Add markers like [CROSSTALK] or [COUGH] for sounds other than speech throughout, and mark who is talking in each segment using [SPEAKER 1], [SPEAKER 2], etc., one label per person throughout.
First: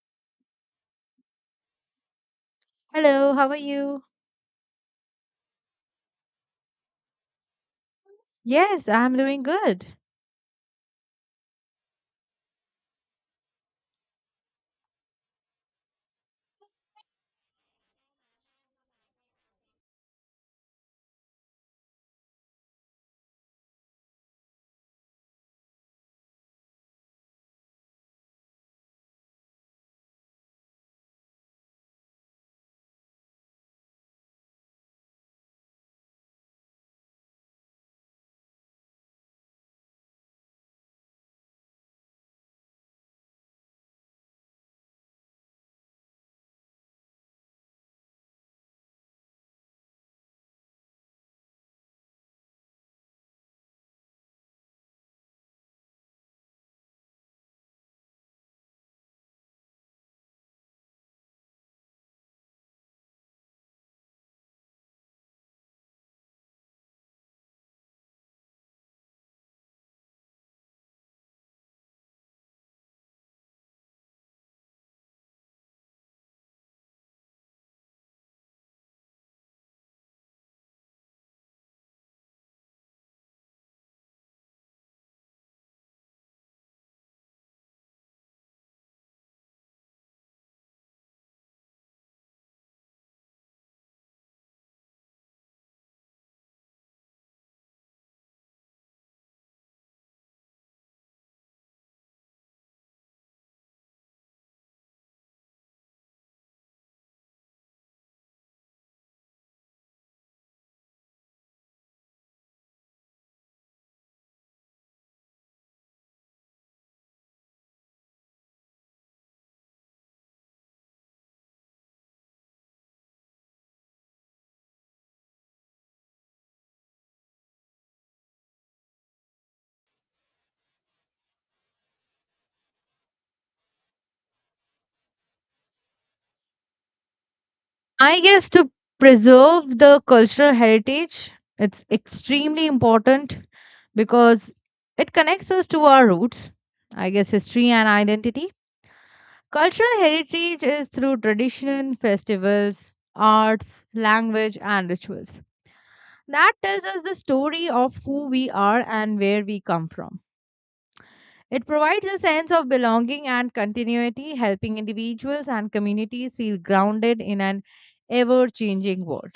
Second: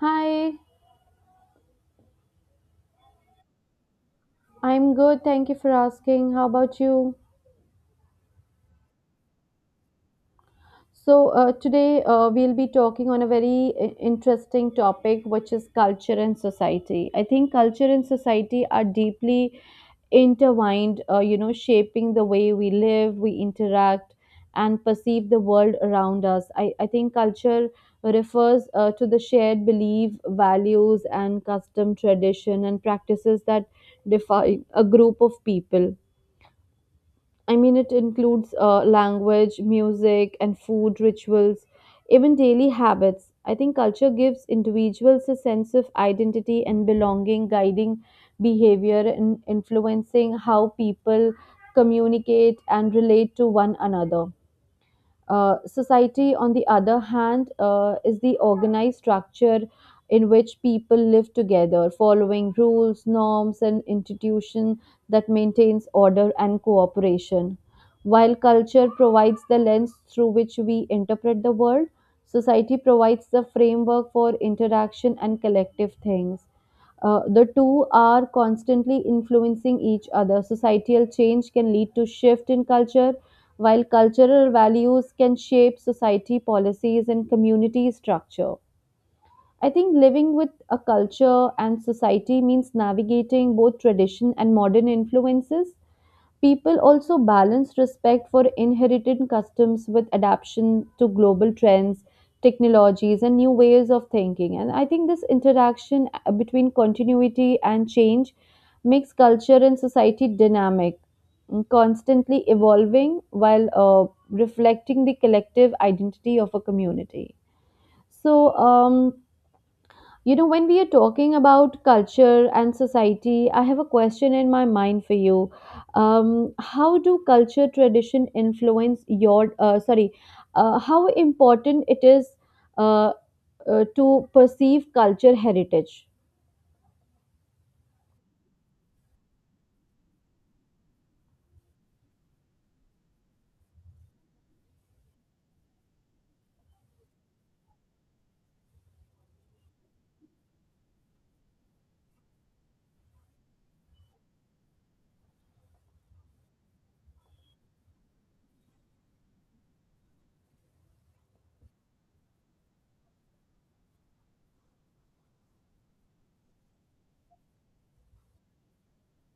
[SPEAKER 1] Hi,
[SPEAKER 2] Hello, how are you?
[SPEAKER 1] I'm good. Thank you for asking. How about you?
[SPEAKER 2] Yes, I'm doing good.
[SPEAKER 1] So, today we'll be talking on a very interesting topic, which is culture and society. I think culture and society are deeply intertwined, shaping the way we live, we interact, and perceive the world around us. I think culture refers to the shared belief, values, and custom, tradition, and practices that define a group of people. I mean, it includes language, music, and food rituals, even daily habits. I think culture gives individuals a sense of identity and belonging, guiding behavior and influencing how people communicate and relate to one another. Society, on the other hand, is the organized structure in which people live together, following rules, norms, and institution that maintains order and cooperation. While culture provides the lens through which we interpret the world, society provides the framework for interaction and collective things. The two are constantly influencing each other. Societal change can lead to shift in culture, while cultural values can shape society policies and community structure. I think living with a culture and society means navigating both tradition and modern influences. People also balance respect for inherited customs with adaptation to global trends, technologies, and new ways of thinking. And I think this interaction between continuity and change makes culture and society dynamic, constantly evolving while reflecting the collective identity of a community. So, when we are talking about culture and society, I have a question in my mind for you. How do culture tradition influence your, sorry, how important it is uh, to perceive culture heritage?
[SPEAKER 2] I guess to preserve the cultural heritage, it's extremely important because it connects us to our roots, I guess history and identity. Cultural heritage is through tradition, festivals, arts, language, and rituals. That tells us the story of who we are and where we come from. It provides a sense of belonging and continuity, helping individuals and communities feel grounded in an ever changing world.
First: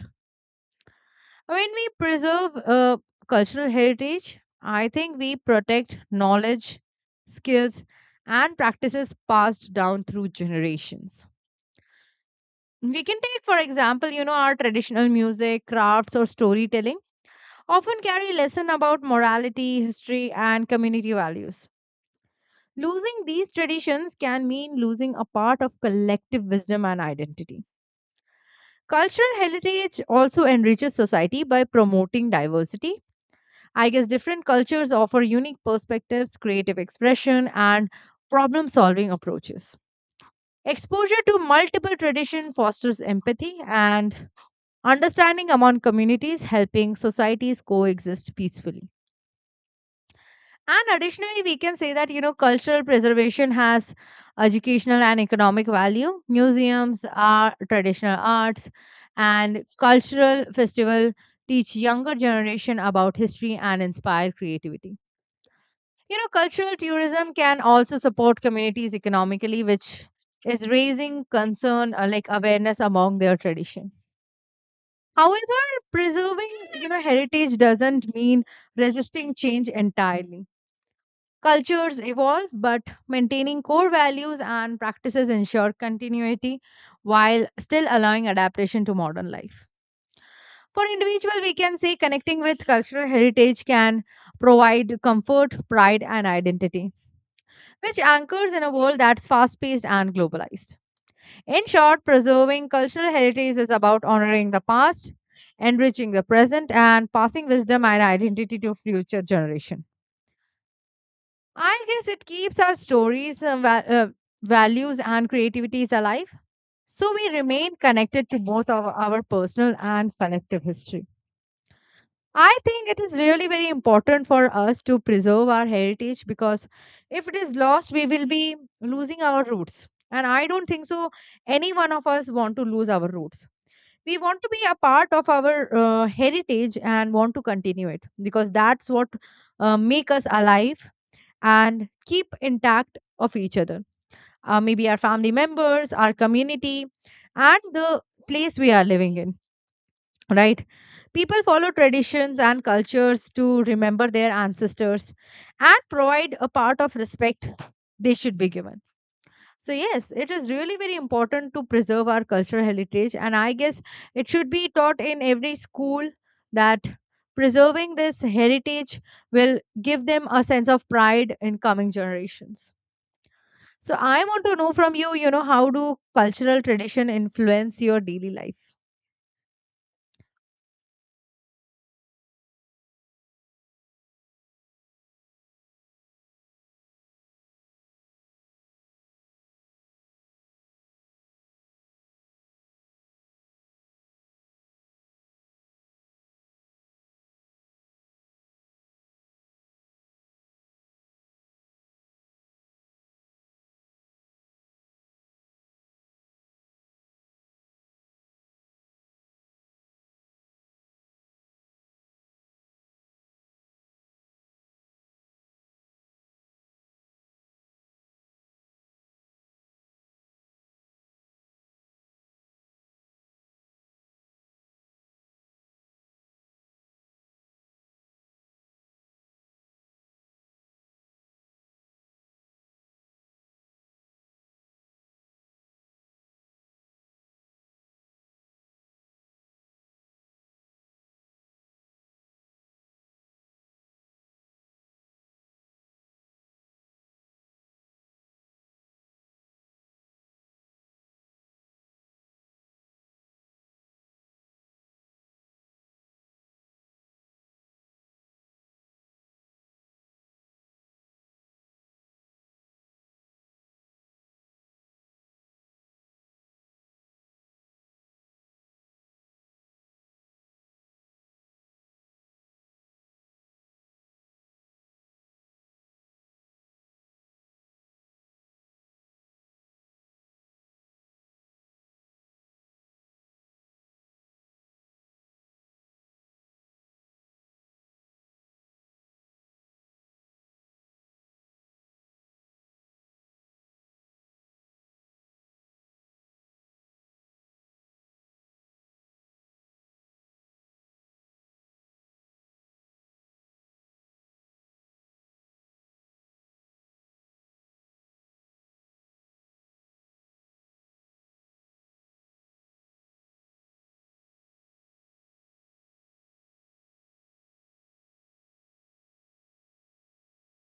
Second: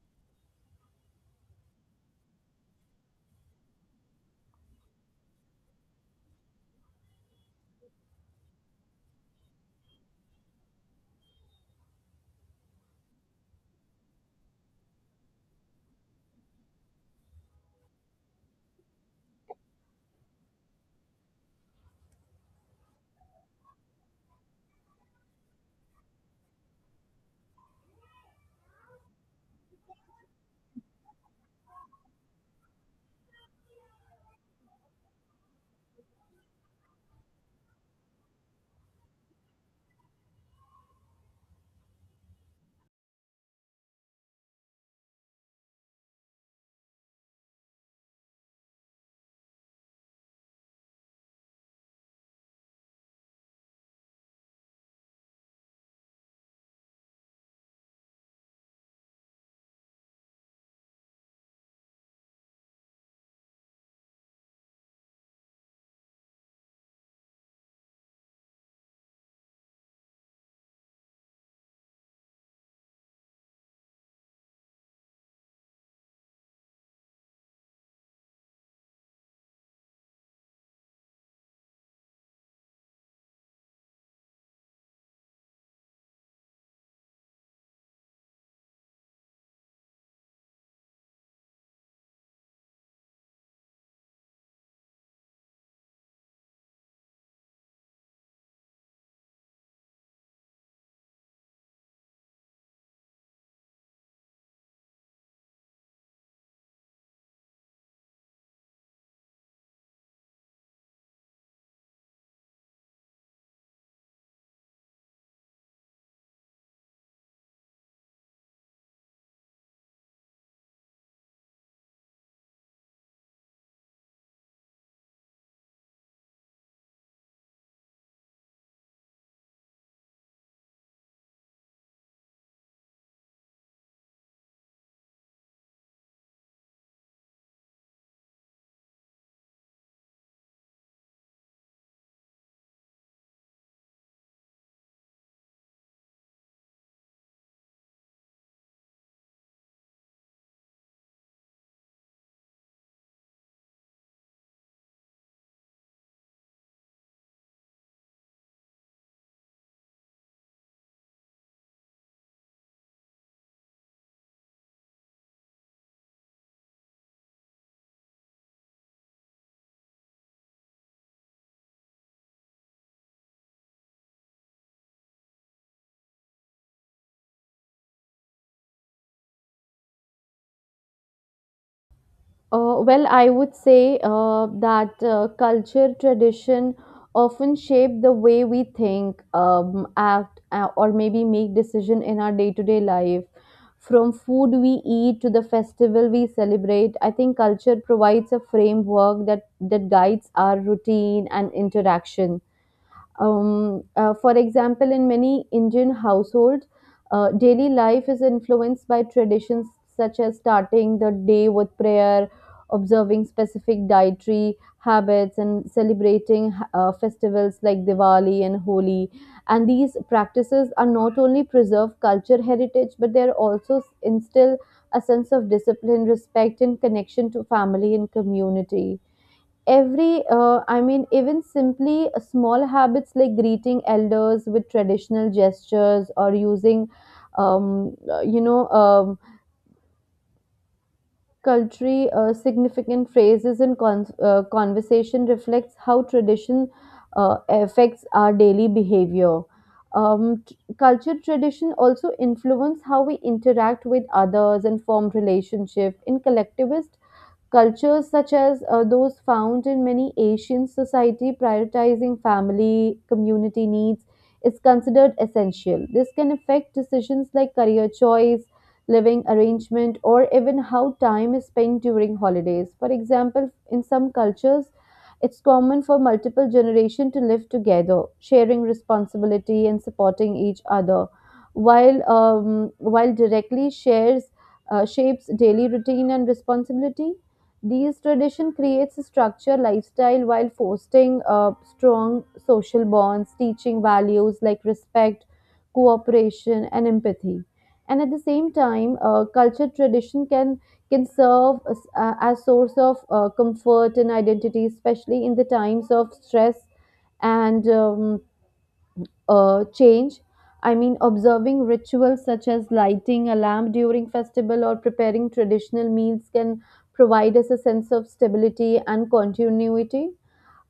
[SPEAKER 2] When we preserve cultural heritage, I think we protect knowledge, skills, and practices passed down through generations. We can take, for example, our traditional music, crafts, or storytelling often carry lesson about morality, history, and community values. Losing these traditions can mean losing a part of collective wisdom and identity. Cultural heritage also enriches society by promoting diversity. I guess different cultures offer unique perspectives, creative expression, and problem solving approaches. Exposure to multiple traditions fosters empathy and understanding among communities, helping societies coexist peacefully. And additionally, we can say that, cultural preservation has educational and economic value. Museums are traditional arts and cultural festival teach younger generation about history and inspire creativity. Cultural tourism can also support communities economically, which is raising concern like awareness among their traditions. However, preserving, heritage doesn't mean resisting change entirely. Cultures evolve, but maintaining core values and practices ensure continuity while still allowing adaptation to modern life. For individual, we can say connecting with cultural heritage can provide comfort, pride, and identity, which anchors in a world that's fast paced and globalized. In short, preserving cultural heritage is about honoring the past, enriching the present, and passing wisdom and identity to future generations. I guess it keeps our stories, values, and creativities alive. So we remain connected to both of our personal and collective history. I think it is really very important for us to preserve our heritage because if it is lost, we will be losing our roots. And I don't think so, any one of us want to lose our roots. We want to be a part of our heritage and want to continue it because that's what make us alive and keep intact of each other, maybe our family members, our community, and the place we are living in, right? People follow traditions and cultures to remember their ancestors and provide a part of respect they should be given. So yes, it is really very important to preserve our cultural heritage, and I guess it should be taught in every school that preserving this heritage will give them a sense of pride in coming generations. So I want to know from you, how do cultural tradition influence your daily life?
[SPEAKER 1] Well, I would say that culture, tradition often shape the way we think, act, or maybe make decision in our day-to-day life. From food we eat to the festival we celebrate, I think culture provides a framework that guides our routine and interaction. For example, in many Indian households, daily life is influenced by traditions such as starting the day with prayer, observing specific dietary habits, and celebrating festivals like Diwali and Holi. And these practices are not only preserve culture heritage, but they are also instill a sense of discipline, respect, and connection to family and community. Every I mean, even simply small habits like greeting elders with traditional gestures or using um, uh, you know um, culturally significant phrases in conversation reflects how tradition affects our daily behavior. Um, t- culture tradition also influence how we interact with others and form relationship in collectivist cultures such as those found in many Asian society. Prioritizing family, community needs is considered essential. This can affect decisions like career choice, living arrangement, or even how time is spent during holidays. For example, in some cultures, it's common for multiple generations to live together, sharing responsibility and supporting each other, while directly shares shapes daily routine and responsibility. These tradition creates a structure lifestyle while fostering strong social bonds, teaching values like respect, cooperation, and empathy. And at the same time, culture tradition can serve as source of comfort and identity, especially in the times of stress and change. I mean, observing rituals such as lighting a lamp during festival or preparing traditional meals can provide us a sense of stability and continuity.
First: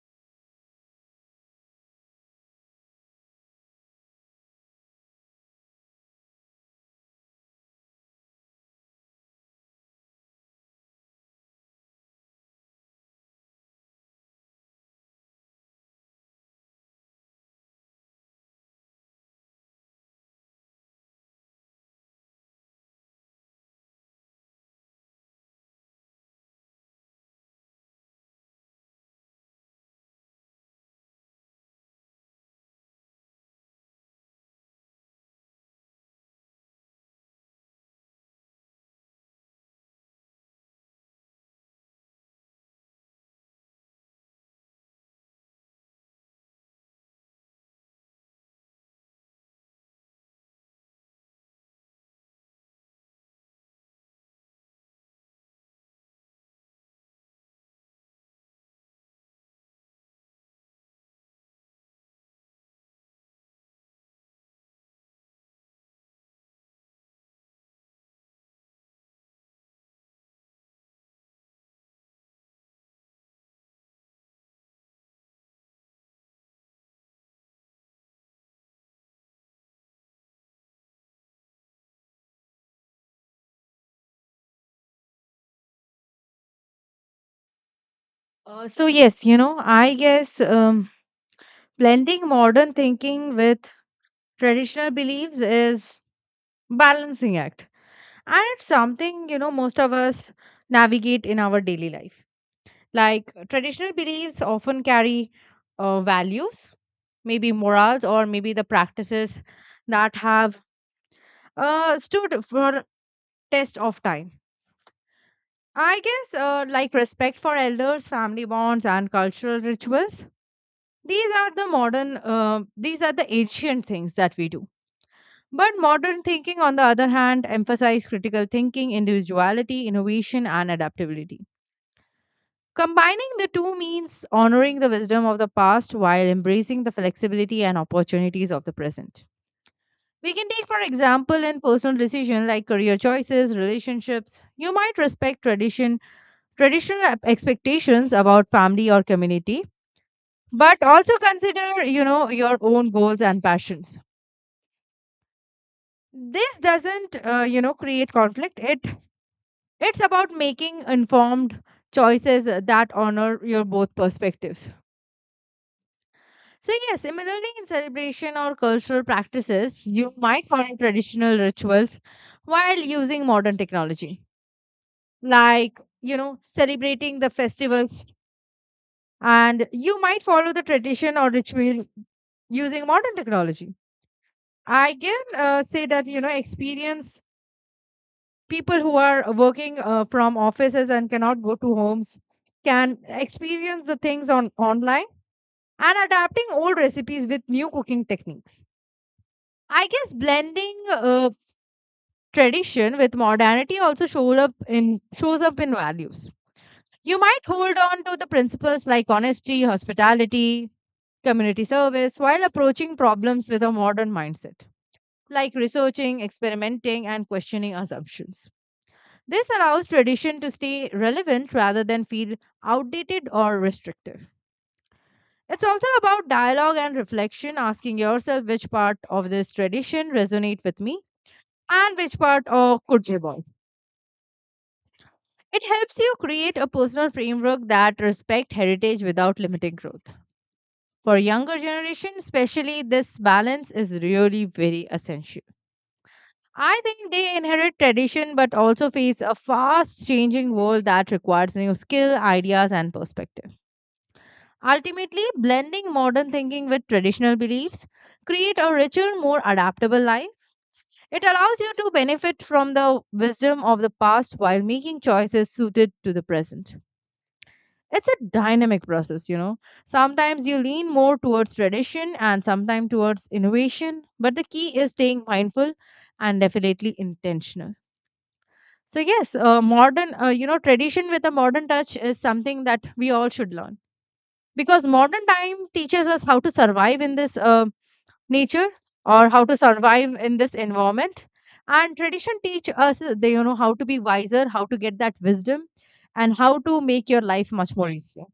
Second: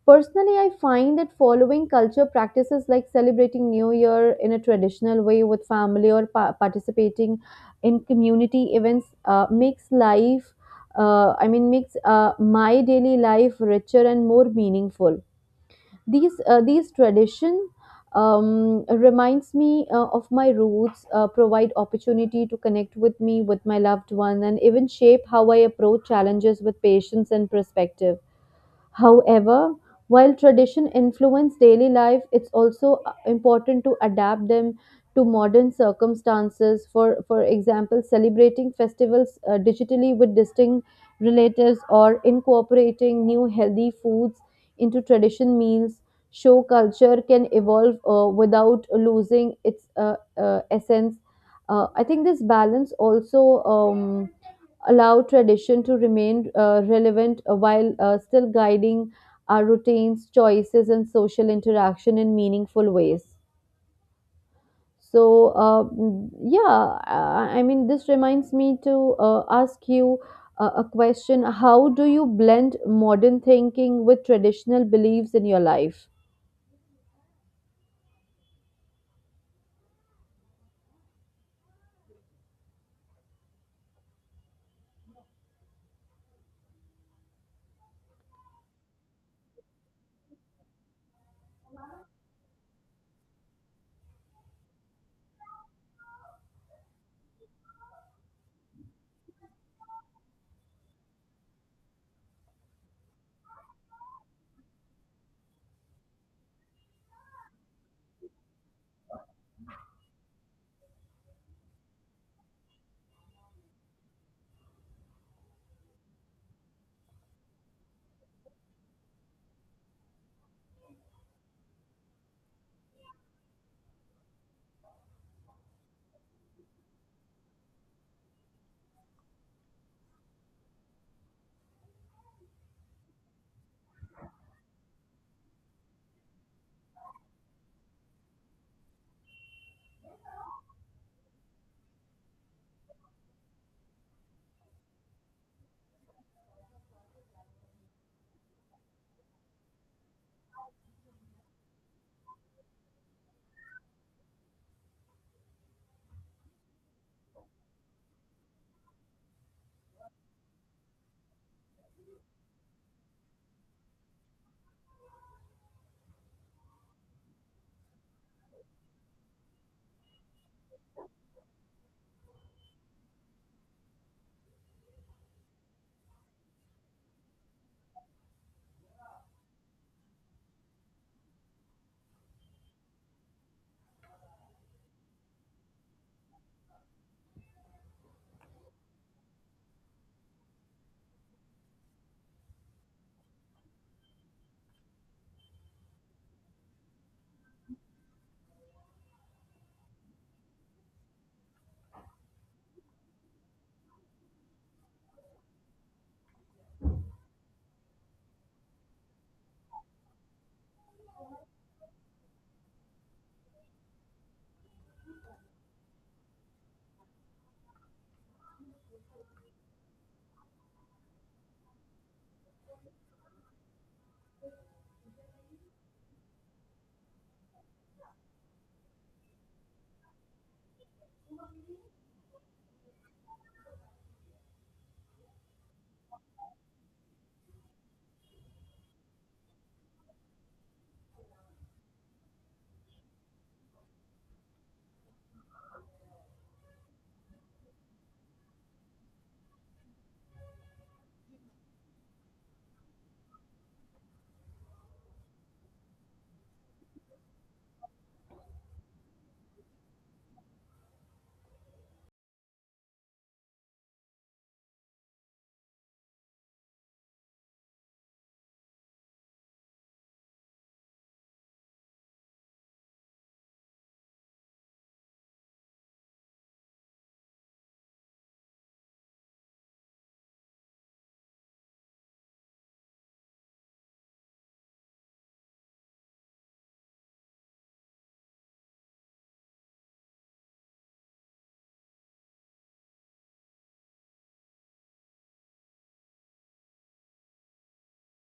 [SPEAKER 1] Personally, I find that following culture practices like celebrating New Year in a traditional way with family or participating in community events makes life, I mean, makes my daily life richer and more meaningful. These tradition reminds me of my roots, provide opportunity to connect with me, with my loved one, and even shape how I approach challenges with patience and perspective. However, while tradition influence daily life, it's also important to adapt them to modern circumstances. For example, celebrating festivals digitally with distinct relatives or incorporating new healthy foods into tradition meals show culture can evolve without losing its essence. I think this balance also. Allow tradition to remain relevant while still guiding our routines, choices, and social interaction in meaningful ways. So, yeah, I mean, this reminds me to ask you a question. How do you blend modern thinking with traditional beliefs in your life?
[SPEAKER 2] So yes, I guess blending modern thinking with traditional beliefs is balancing act, and it's something, most of us navigate in our daily life. Like traditional beliefs often carry values, maybe morals, or maybe the practices that have stood for test of time. I guess like respect for elders, family bonds, and cultural rituals. These are the modern. These are the ancient things that we do. But modern thinking, on the other hand, emphasizes critical thinking, individuality, innovation, and adaptability. Combining the two means honoring the wisdom of the past while embracing the flexibility and opportunities of the present. We can take, for example, in personal decision like career choices, relationships. You might respect tradition, traditional expectations about family or community, but also consider, your own goals and passions. This doesn't, create conflict. It's about making informed choices that honor your both perspectives. So, yes, similarly in celebration or cultural practices, you might find traditional rituals while using modern technology, like, celebrating the festivals, and you might follow the tradition or ritual using modern technology. I can say that, experience people who are working from offices and cannot go to homes can experience the things on online and adapting old recipes with new cooking techniques. I guess blending tradition with modernity also shows up in values. You might hold on to the principles like honesty, hospitality, community service while approaching problems with a modern mindset, like researching, experimenting, and questioning assumptions. This allows tradition to stay relevant rather than feel outdated or restrictive. It's also about dialogue and reflection, asking yourself which part of this tradition resonate with me and which part could evolve. It helps you create a personal framework that respect heritage without limiting growth. For younger generation, especially, this balance is really very essential. I think they inherit tradition but also face a fast changing world that requires new skill, ideas and perspective. Ultimately, blending modern thinking with traditional beliefs create a richer, more adaptable life. It allows you to benefit from the wisdom of the past while making choices suited to the present. It's a dynamic process. Sometimes you lean more towards tradition and sometimes towards innovation, but the key is staying mindful and definitely intentional. So yes, modern, tradition with a modern touch is something that we all should learn, because modern time teaches us how to survive in this nature, or how to survive in this environment, and tradition teach us, they you know how to be wiser, how to get that wisdom, and how to make your life much more easier.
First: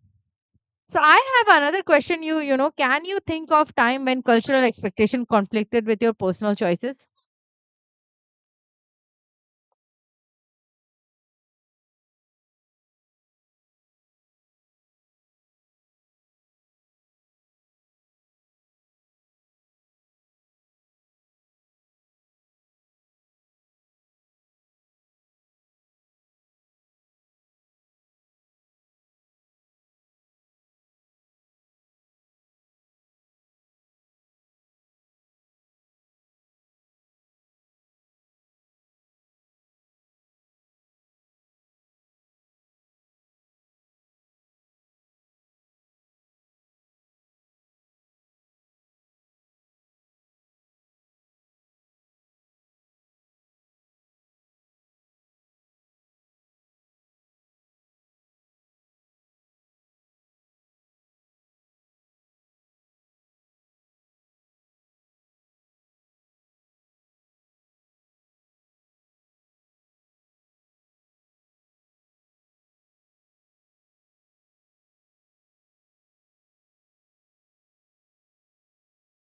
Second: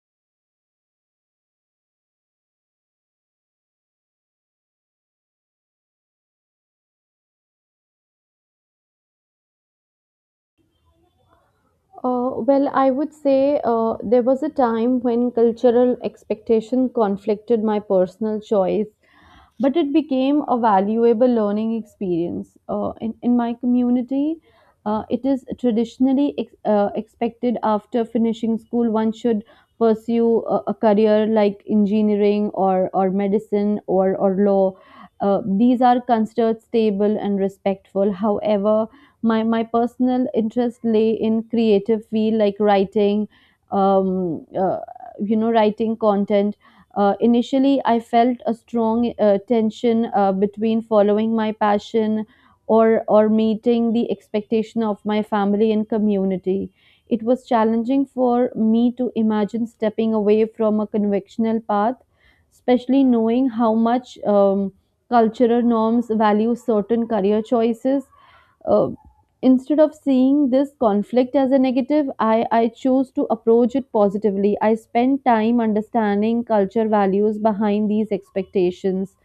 [SPEAKER 2] So I have another question, can you think of time when cultural expectation conflicted with your personal choices?
[SPEAKER 1] Well, I would say there was a time when cultural expectation conflicted my personal choice, but it became a valuable learning experience. In my community, it is traditionally expected after finishing school, one should pursue a career like engineering or medicine or law. These are considered stable and respectful. However, my personal interest lay in creative field like writing, um, uh, writing content. Uh, initially I felt a strong tension between following my passion or meeting the expectation of my family and community. It was challenging for me to imagine stepping away from a conventional path, especially knowing how much cultural norms value certain career choices. Uh, instead of seeing this conflict as a negative, I chose to approach it positively. I spent time understanding culture values behind these expectations.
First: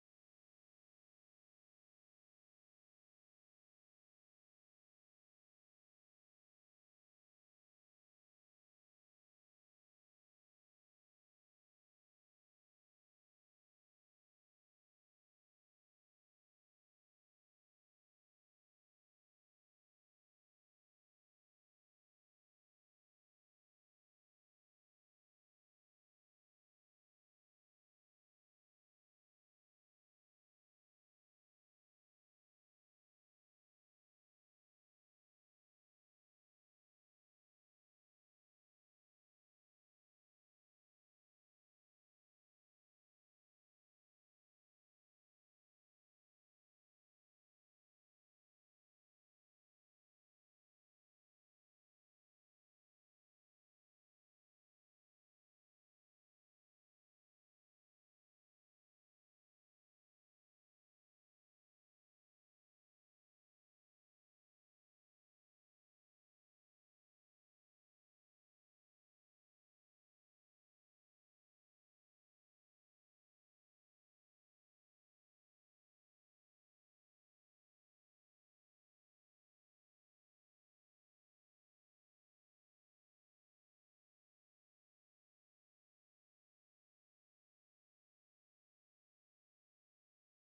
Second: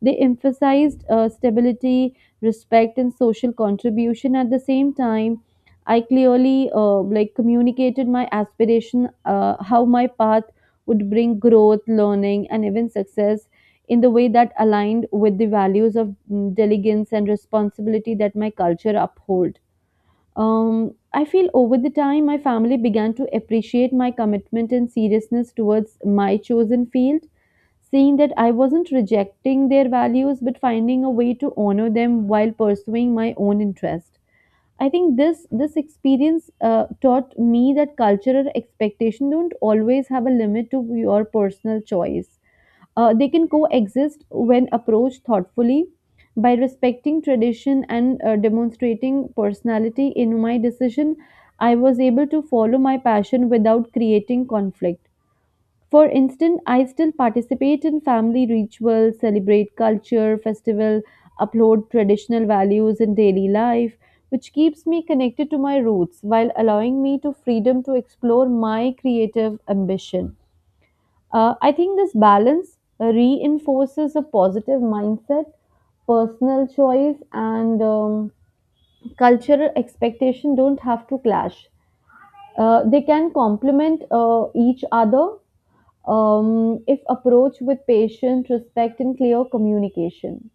[SPEAKER 1] They emphasized stability, respect, and social contribution at the same time. I clearly like communicated my aspiration, how my path would bring growth, learning, and even success in the way that aligned with the values of diligence and responsibility that my culture uphold. I feel over the time, my family began to appreciate my commitment and seriousness towards my chosen field, seeing that I wasn't rejecting their values but finding a way to honor them while pursuing my own interest. I think this experience taught me that cultural expectation don't always have a limit to your personal choice. They can coexist when approached thoughtfully. By respecting tradition and demonstrating personality in my decision, I was able to follow my passion without creating conflict. For instance, I still participate in family rituals, celebrate culture, festival, uphold traditional values in daily life, which keeps me connected to my roots while allowing me to freedom to explore my creative ambition. I think this balance reinforces a positive mindset, personal choice, and cultural expectation don't have to clash. They can complement each other if approached with patient, respect, and clear communication.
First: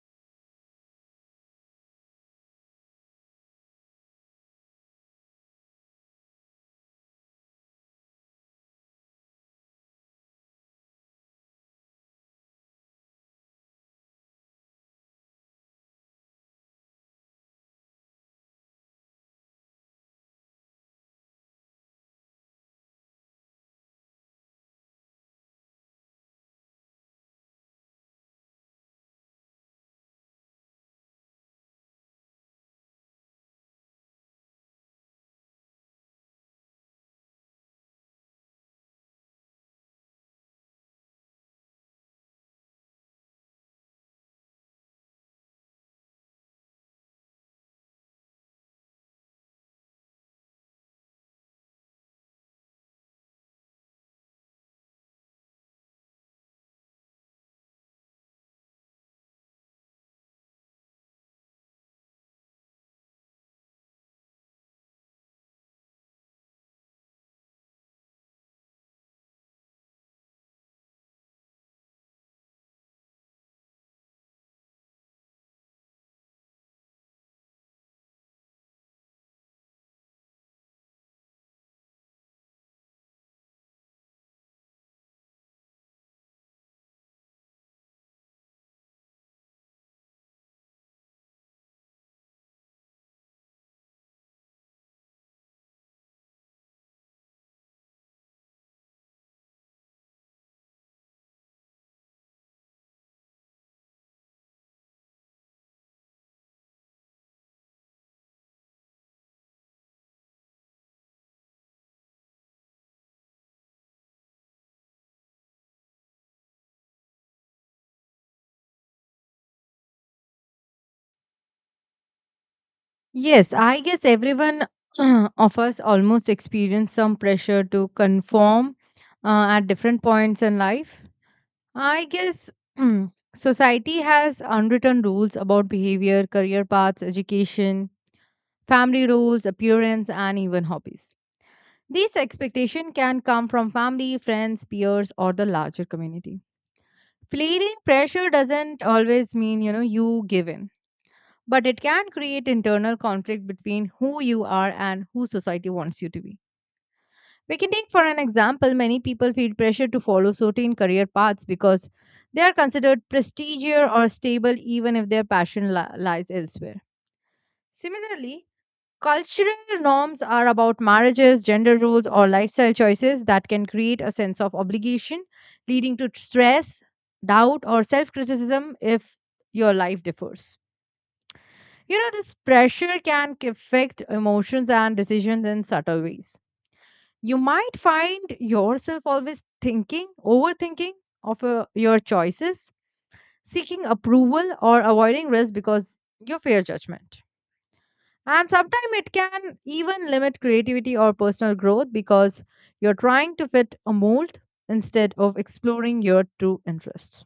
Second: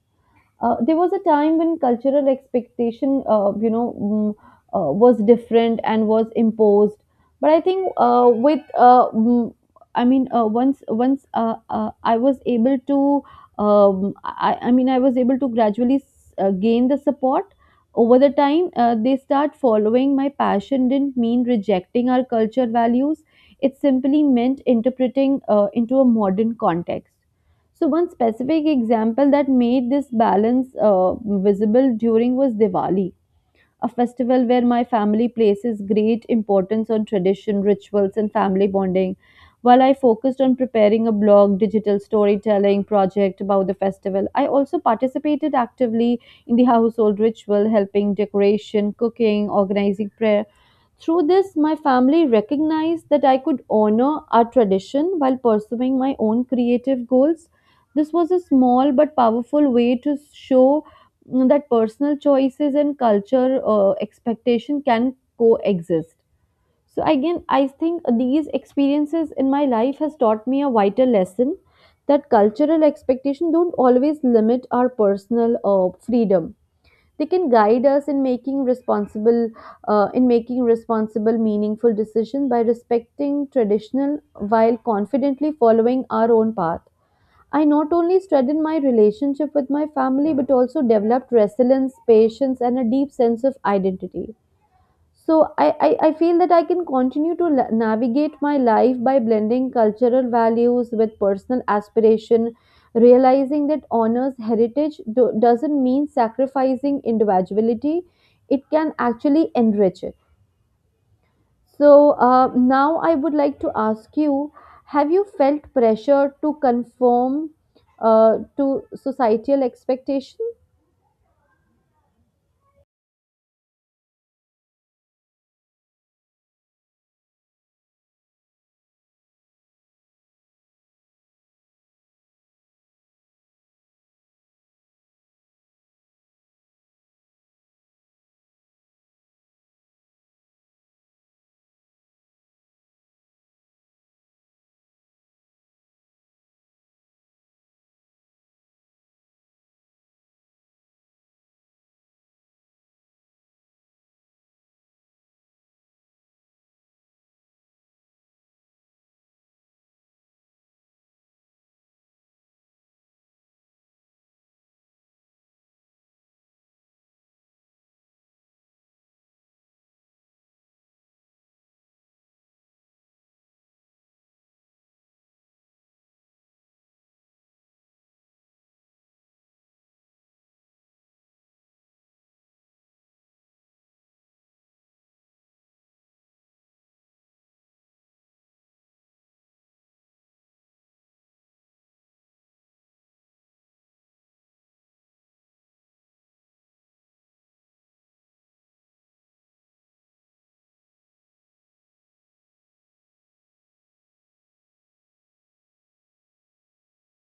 [SPEAKER 1] There was a time when cultural expectation, was different and was imposed. But I think I mean, once once I was able to, I mean, I was able to gradually gain the support. Over the time, they start following my passion. Didn't mean rejecting our culture values. It simply meant interpreting into a modern context. So, one specific example that made this balance visible during was Diwali, a festival where my family places great importance on tradition, rituals, and family bonding. While I focused on preparing a blog, digital storytelling project about the festival, I also participated actively in the household ritual, helping decoration, cooking, organizing prayer. Through this, my family recognized that I could honor our tradition while pursuing my own creative goals. This was a small but powerful way to show that personal choices and culture expectation can coexist. So again, I think these experiences in my life has taught me a vital lesson that cultural expectation don't always limit our personal freedom. They can guide us in making responsible meaningful decisions. By respecting traditional while confidently following our own path, I not only strengthened my relationship with my family but also developed resilience, patience, and a deep sense of identity. So I feel that I can continue to navigate my life by blending cultural values with personal aspiration, realizing that honors heritage doesn't mean sacrificing individuality. It can actually enrich it. So now I would like to ask you: have you felt pressure to conform to societal expectations?
[SPEAKER 2] Yes, I guess everyone [CLEARS THROAT] of us almost experience some pressure to conform at different points in life. I guess [CLEARS THROAT] society has unwritten rules about behavior, career paths, education, family roles, appearance and even hobbies. These expectations can come from family, friends, peers or the larger community. Feeling pressure doesn't always mean, you give in, but it can create internal conflict between who you are and who society wants you to be. We can take for an example, many people feel pressure to follow certain career paths because they are considered prestigious or stable even if their passion lies elsewhere. Similarly, cultural norms are about marriages, gender roles, or lifestyle choices that can create a sense of obligation, leading to stress, doubt, or self criticism if your life differs. This pressure can affect emotions and decisions in subtle ways. You might find yourself always thinking, overthinking of your choices, seeking approval, or avoiding risk because you fear judgment. And sometimes it can even limit creativity or personal growth because you're trying to fit a mold instead of exploring your true interests.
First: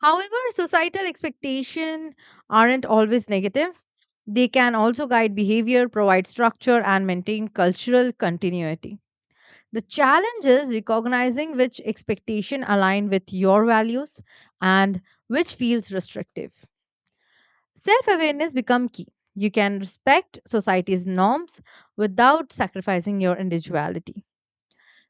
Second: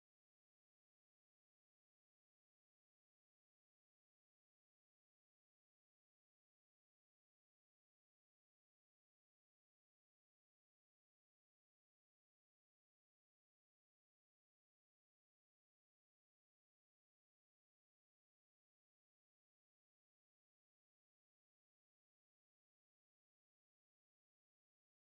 [SPEAKER 2] However, societal expectations aren't always negative. They can also guide behavior, provide structure, and maintain cultural continuity. The challenge is recognizing which expectation align with your values and which feels restrictive. Self awareness become key. You can respect society's norms without sacrificing your individuality.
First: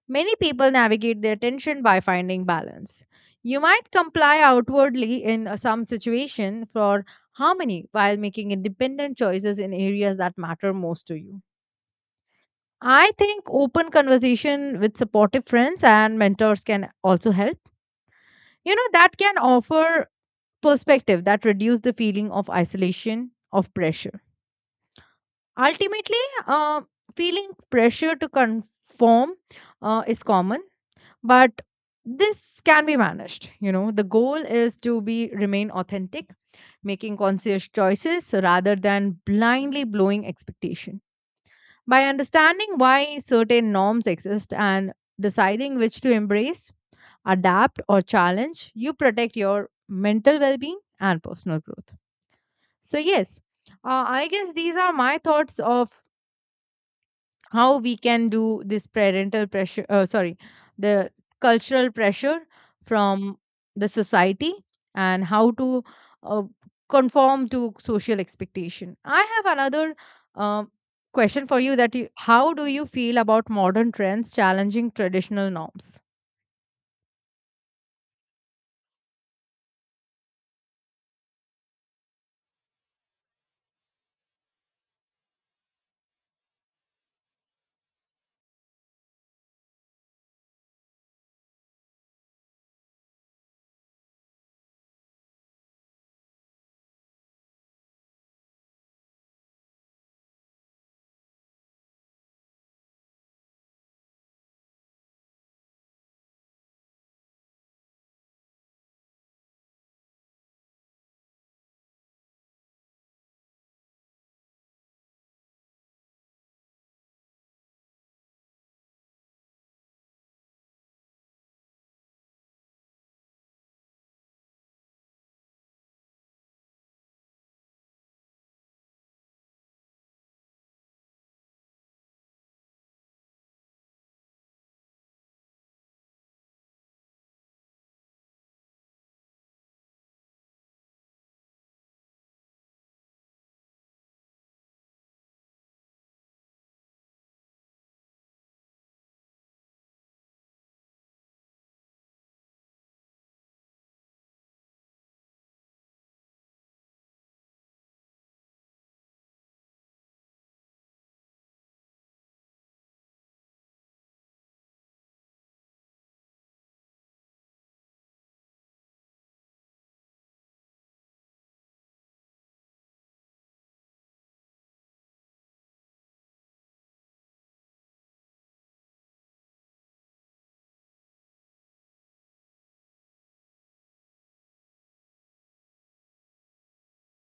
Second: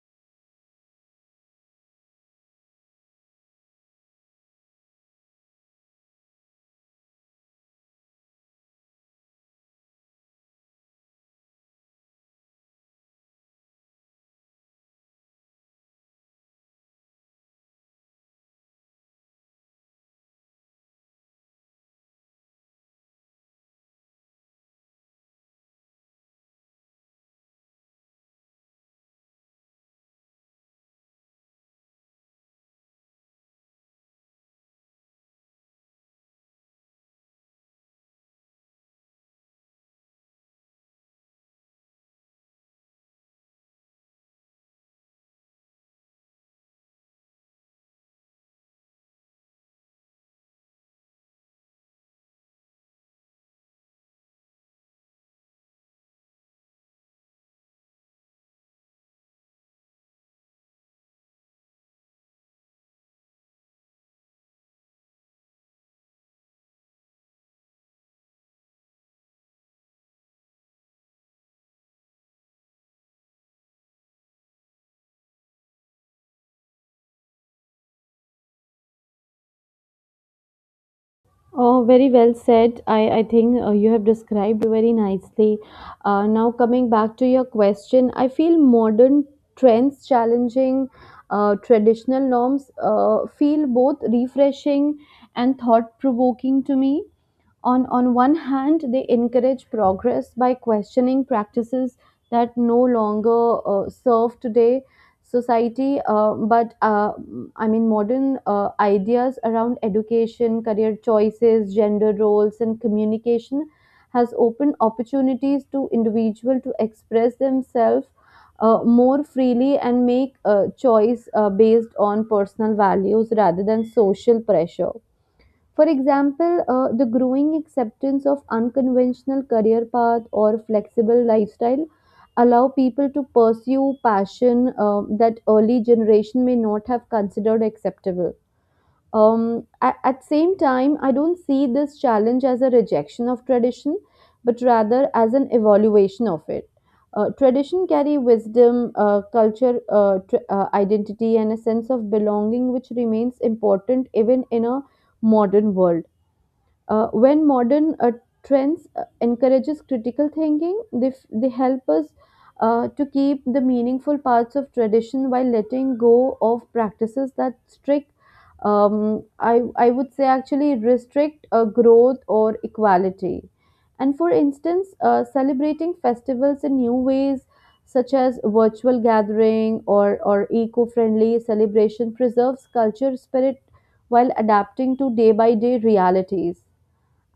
[SPEAKER 2] Many people navigate their tension by finding balance. You might comply outwardly in some situation for harmony while making independent choices in areas that matter most to you. I think open conversation with supportive friends and mentors can also help. That can offer perspective that reduce the feeling of isolation, of pressure. Ultimately, uh, feeling pressure to conform is common, but this can be managed. The goal is to be remain authentic, making conscious choices rather than blindly blowing expectation. By understanding why certain norms exist and deciding which to embrace, adapt, or challenge, you protect your mental well being and personal growth. So, yes, I guess these are my thoughts of how we can do this parental pressure, sorry, the cultural pressure from the society, and how to uh, conform to social expectation. I have another uh, question for you, how do you feel about modern trends challenging traditional norms?
[SPEAKER 1] Oh, very well said. I think you have described very nicely. Now, coming back to your question, I feel modern trends challenging traditional norms feel both refreshing and thought provoking to me. On one hand, they encourage progress by questioning practices that no longer serve today society but modern ideas around education career choices gender roles and communication has opened opportunities to individual to express themselves more freely and make a choice based on personal values rather than social pressure. For example, the growing acceptance of unconventional career path or flexible lifestyle allow people to pursue passion that early generation may not have considered acceptable. At same time, I don't see this challenge as a rejection of tradition, but rather as an evaluation of it. Tradition carry wisdom, culture, identity, and a sense of belonging, which remains important even in a modern world. When modern trends encourages critical thinking, they help us to keep the meaningful parts of tradition while letting go of practices that strict, um, I would say actually restrict growth or equality. And for instance, celebrating festivals in new ways, such as virtual gathering or eco-friendly celebration preserves culture spirit while adapting to day by day realities.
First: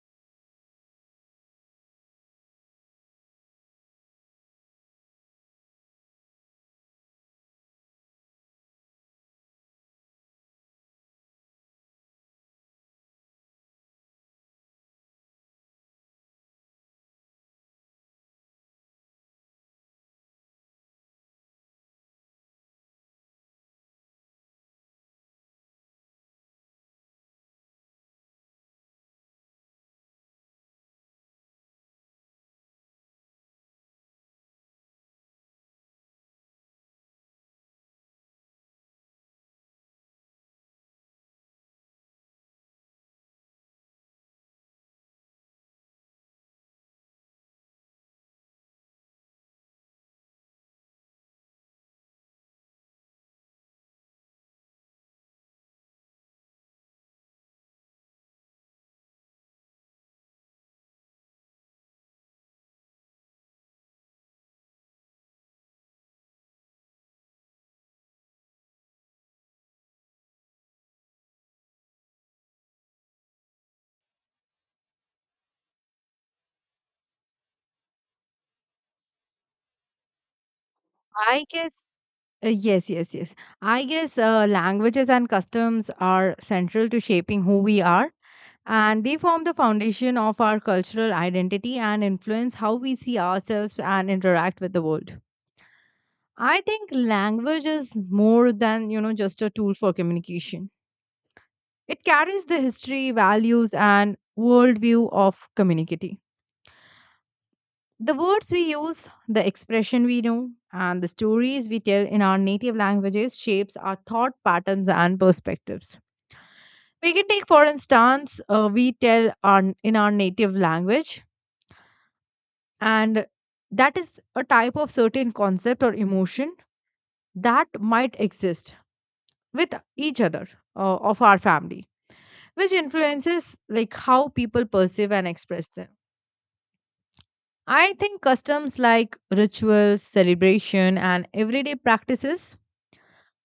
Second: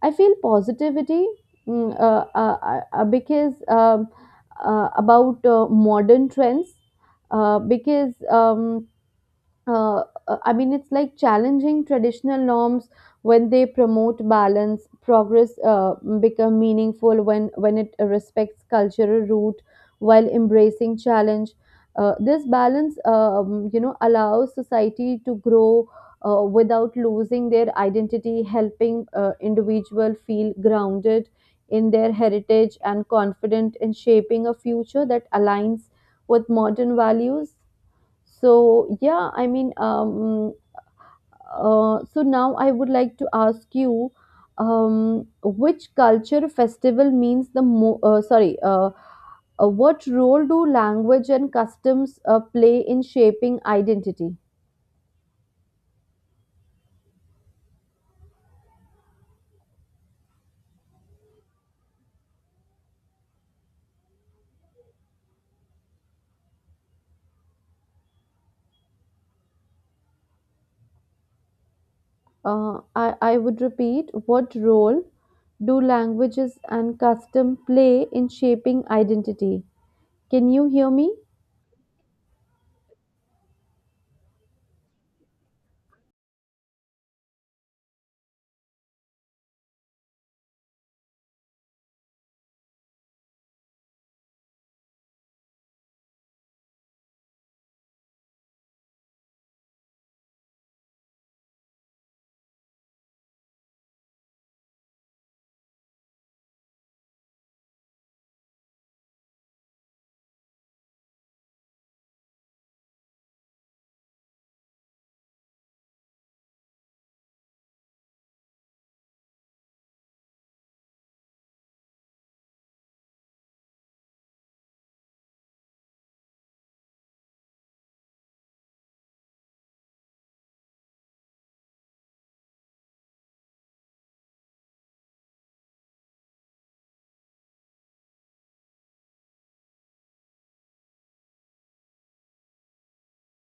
[SPEAKER 1] I feel positivity because about modern trends because uh, I mean, it's like challenging traditional norms when they promote balance. Progress become meaningful when it respects cultural root while embracing challenge. This balance, allows society to grow without losing their identity, helping individual feel grounded in their heritage and confident in shaping a future that aligns with modern values. So, yeah, I mean, so now I would like to ask you which culture festival means what role do language and customs play in shaping identity? I would repeat, what role do languages and custom play in shaping identity? Can you hear me?
[SPEAKER 2] I guess yes, yes, yes. I guess languages and customs are central to shaping who we are, and they form the foundation of our cultural identity and influence how we see ourselves and interact with the world. I think language is more than, just a tool for communication. It carries the history, values, and worldview of community. The words we use, the expression we know, and the stories we tell in our native languages shapes our thought patterns and perspectives. We can take, for instance, we tell in our native language, and that is a type of certain concept or emotion that might exist with each other of our family, which influences like how people perceive and express them. I think customs like rituals, celebration, and everyday practices,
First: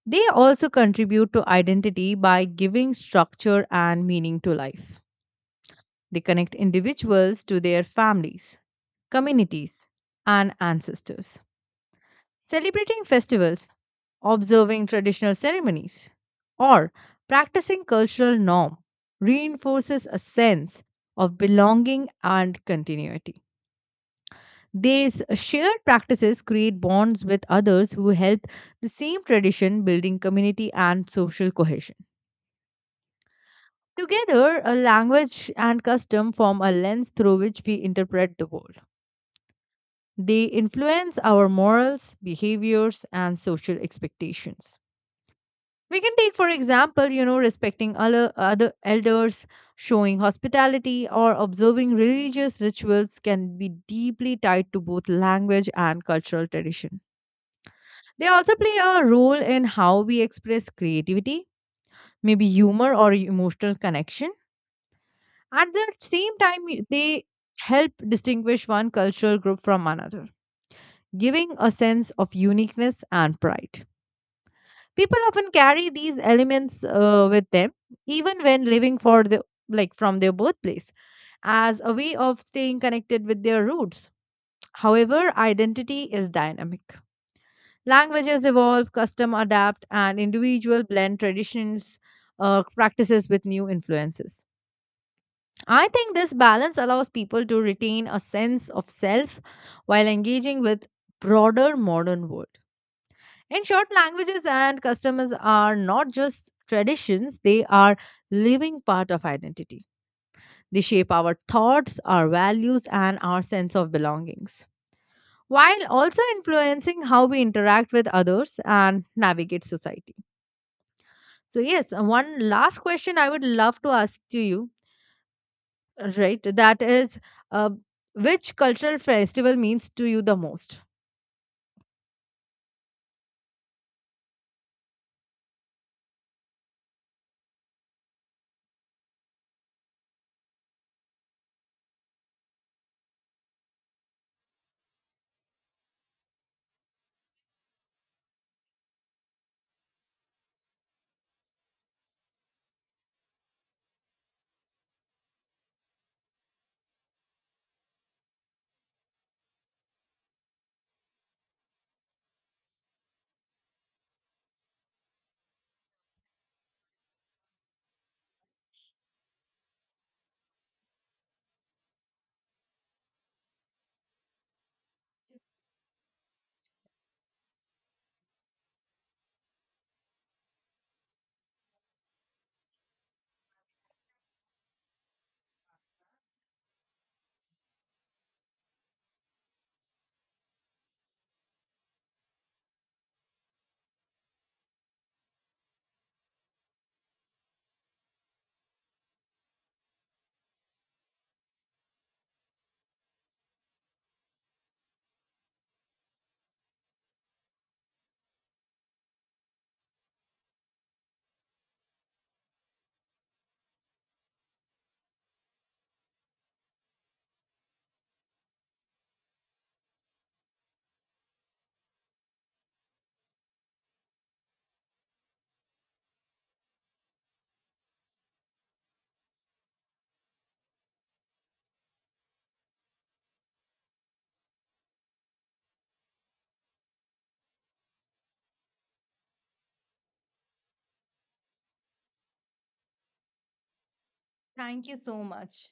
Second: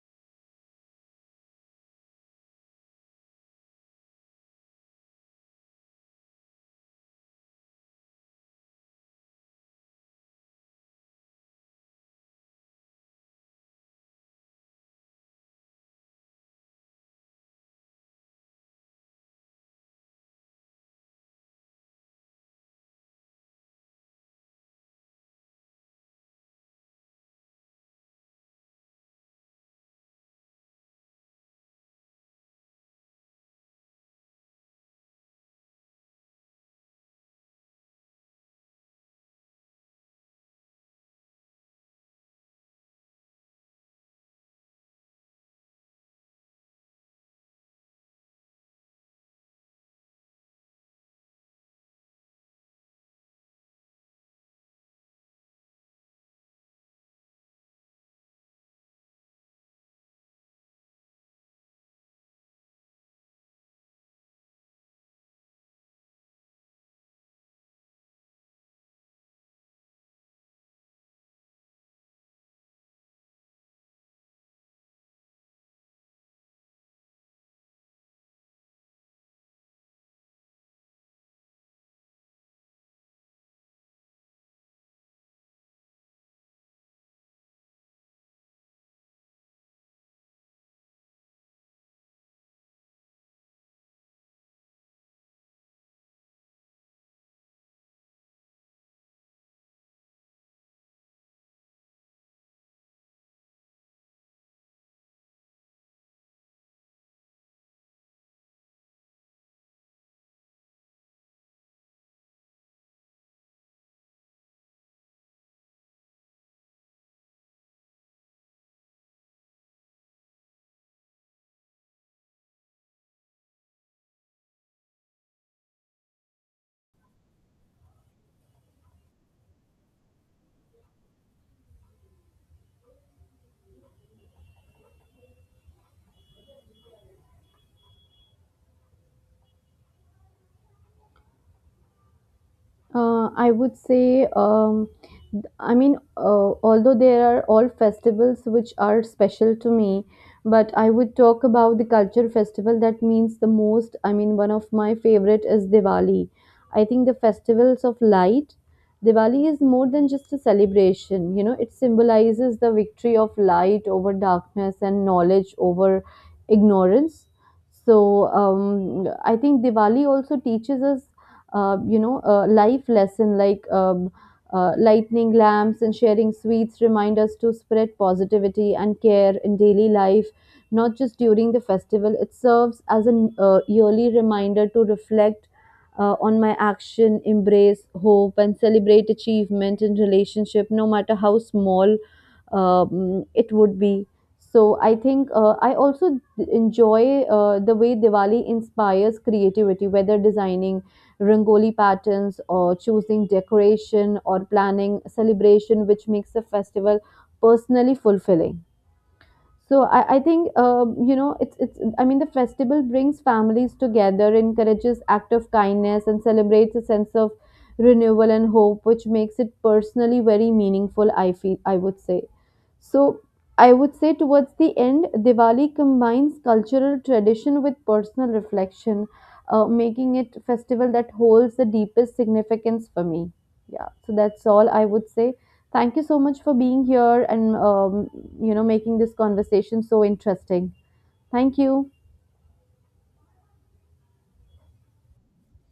[SPEAKER 2] they also contribute to identity by giving structure and meaning to life. They connect individuals to their families, communities, and ancestors, celebrating festivals, observing traditional ceremonies, or practicing cultural norm reinforces a sense of belonging and continuity. These shared practices create bonds with others who help the same tradition, building community and social cohesion. Together, a language and custom form a lens through which we interpret the world. They influence our morals, behaviors, and social expectations. We can take, for example, respecting other elders, showing hospitality, or observing religious rituals can be deeply tied to both language and cultural tradition. They also play a role in how we express creativity, maybe humor or emotional connection. At the same time, they help distinguish one cultural group from another, giving a sense of uniqueness and pride. People often carry these elements with them, even when living for the like from their birthplace, as a way of staying connected with their roots. However, identity is dynamic. Languages evolve, custom adapt, and individual blend traditions, practices with new influences. I think this balance allows people to retain a sense of self while engaging with broader modern world. In short, languages and customs are not just traditions, they are living part of identity. They shape our thoughts, our values, and our sense of belongings, while also influencing how we interact with others and navigate society. So, yes, one last question I would love to ask to you, right? That is, uh, which cultural festival means to you the most?
[SPEAKER 1] I would say, I mean, although there are all festivals which are special to me, but I would talk about the culture festival that means the most. I mean, one of my favorite is Diwali. I think the festivals of light. Diwali is more than just a celebration, you know, it symbolizes the victory of light over darkness and knowledge over ignorance. So, I think Diwali also teaches us you know life lesson like lightning lamps and sharing sweets remind us to spread positivity and care in daily life, not just during the festival. It serves as an yearly reminder to reflect on my action, embrace hope and celebrate achievement in relationship, no matter how small it would be. So I think I also enjoy the way Diwali inspires creativity, whether designing rangoli patterns or choosing decoration or planning celebration, which makes the festival personally fulfilling. So I think you know it's I mean the festival brings families together, encourages act of kindness, and celebrates a sense of renewal and hope, which makes it personally very meaningful. I feel, I would say. So I would say towards the end, Diwali combines cultural tradition with personal reflection, making it a festival that holds the deepest significance for me. Yeah, so that's all I would say. Thank you so much for being here and you know making this conversation so interesting. Thank you.
[SPEAKER 2] Thank you so much.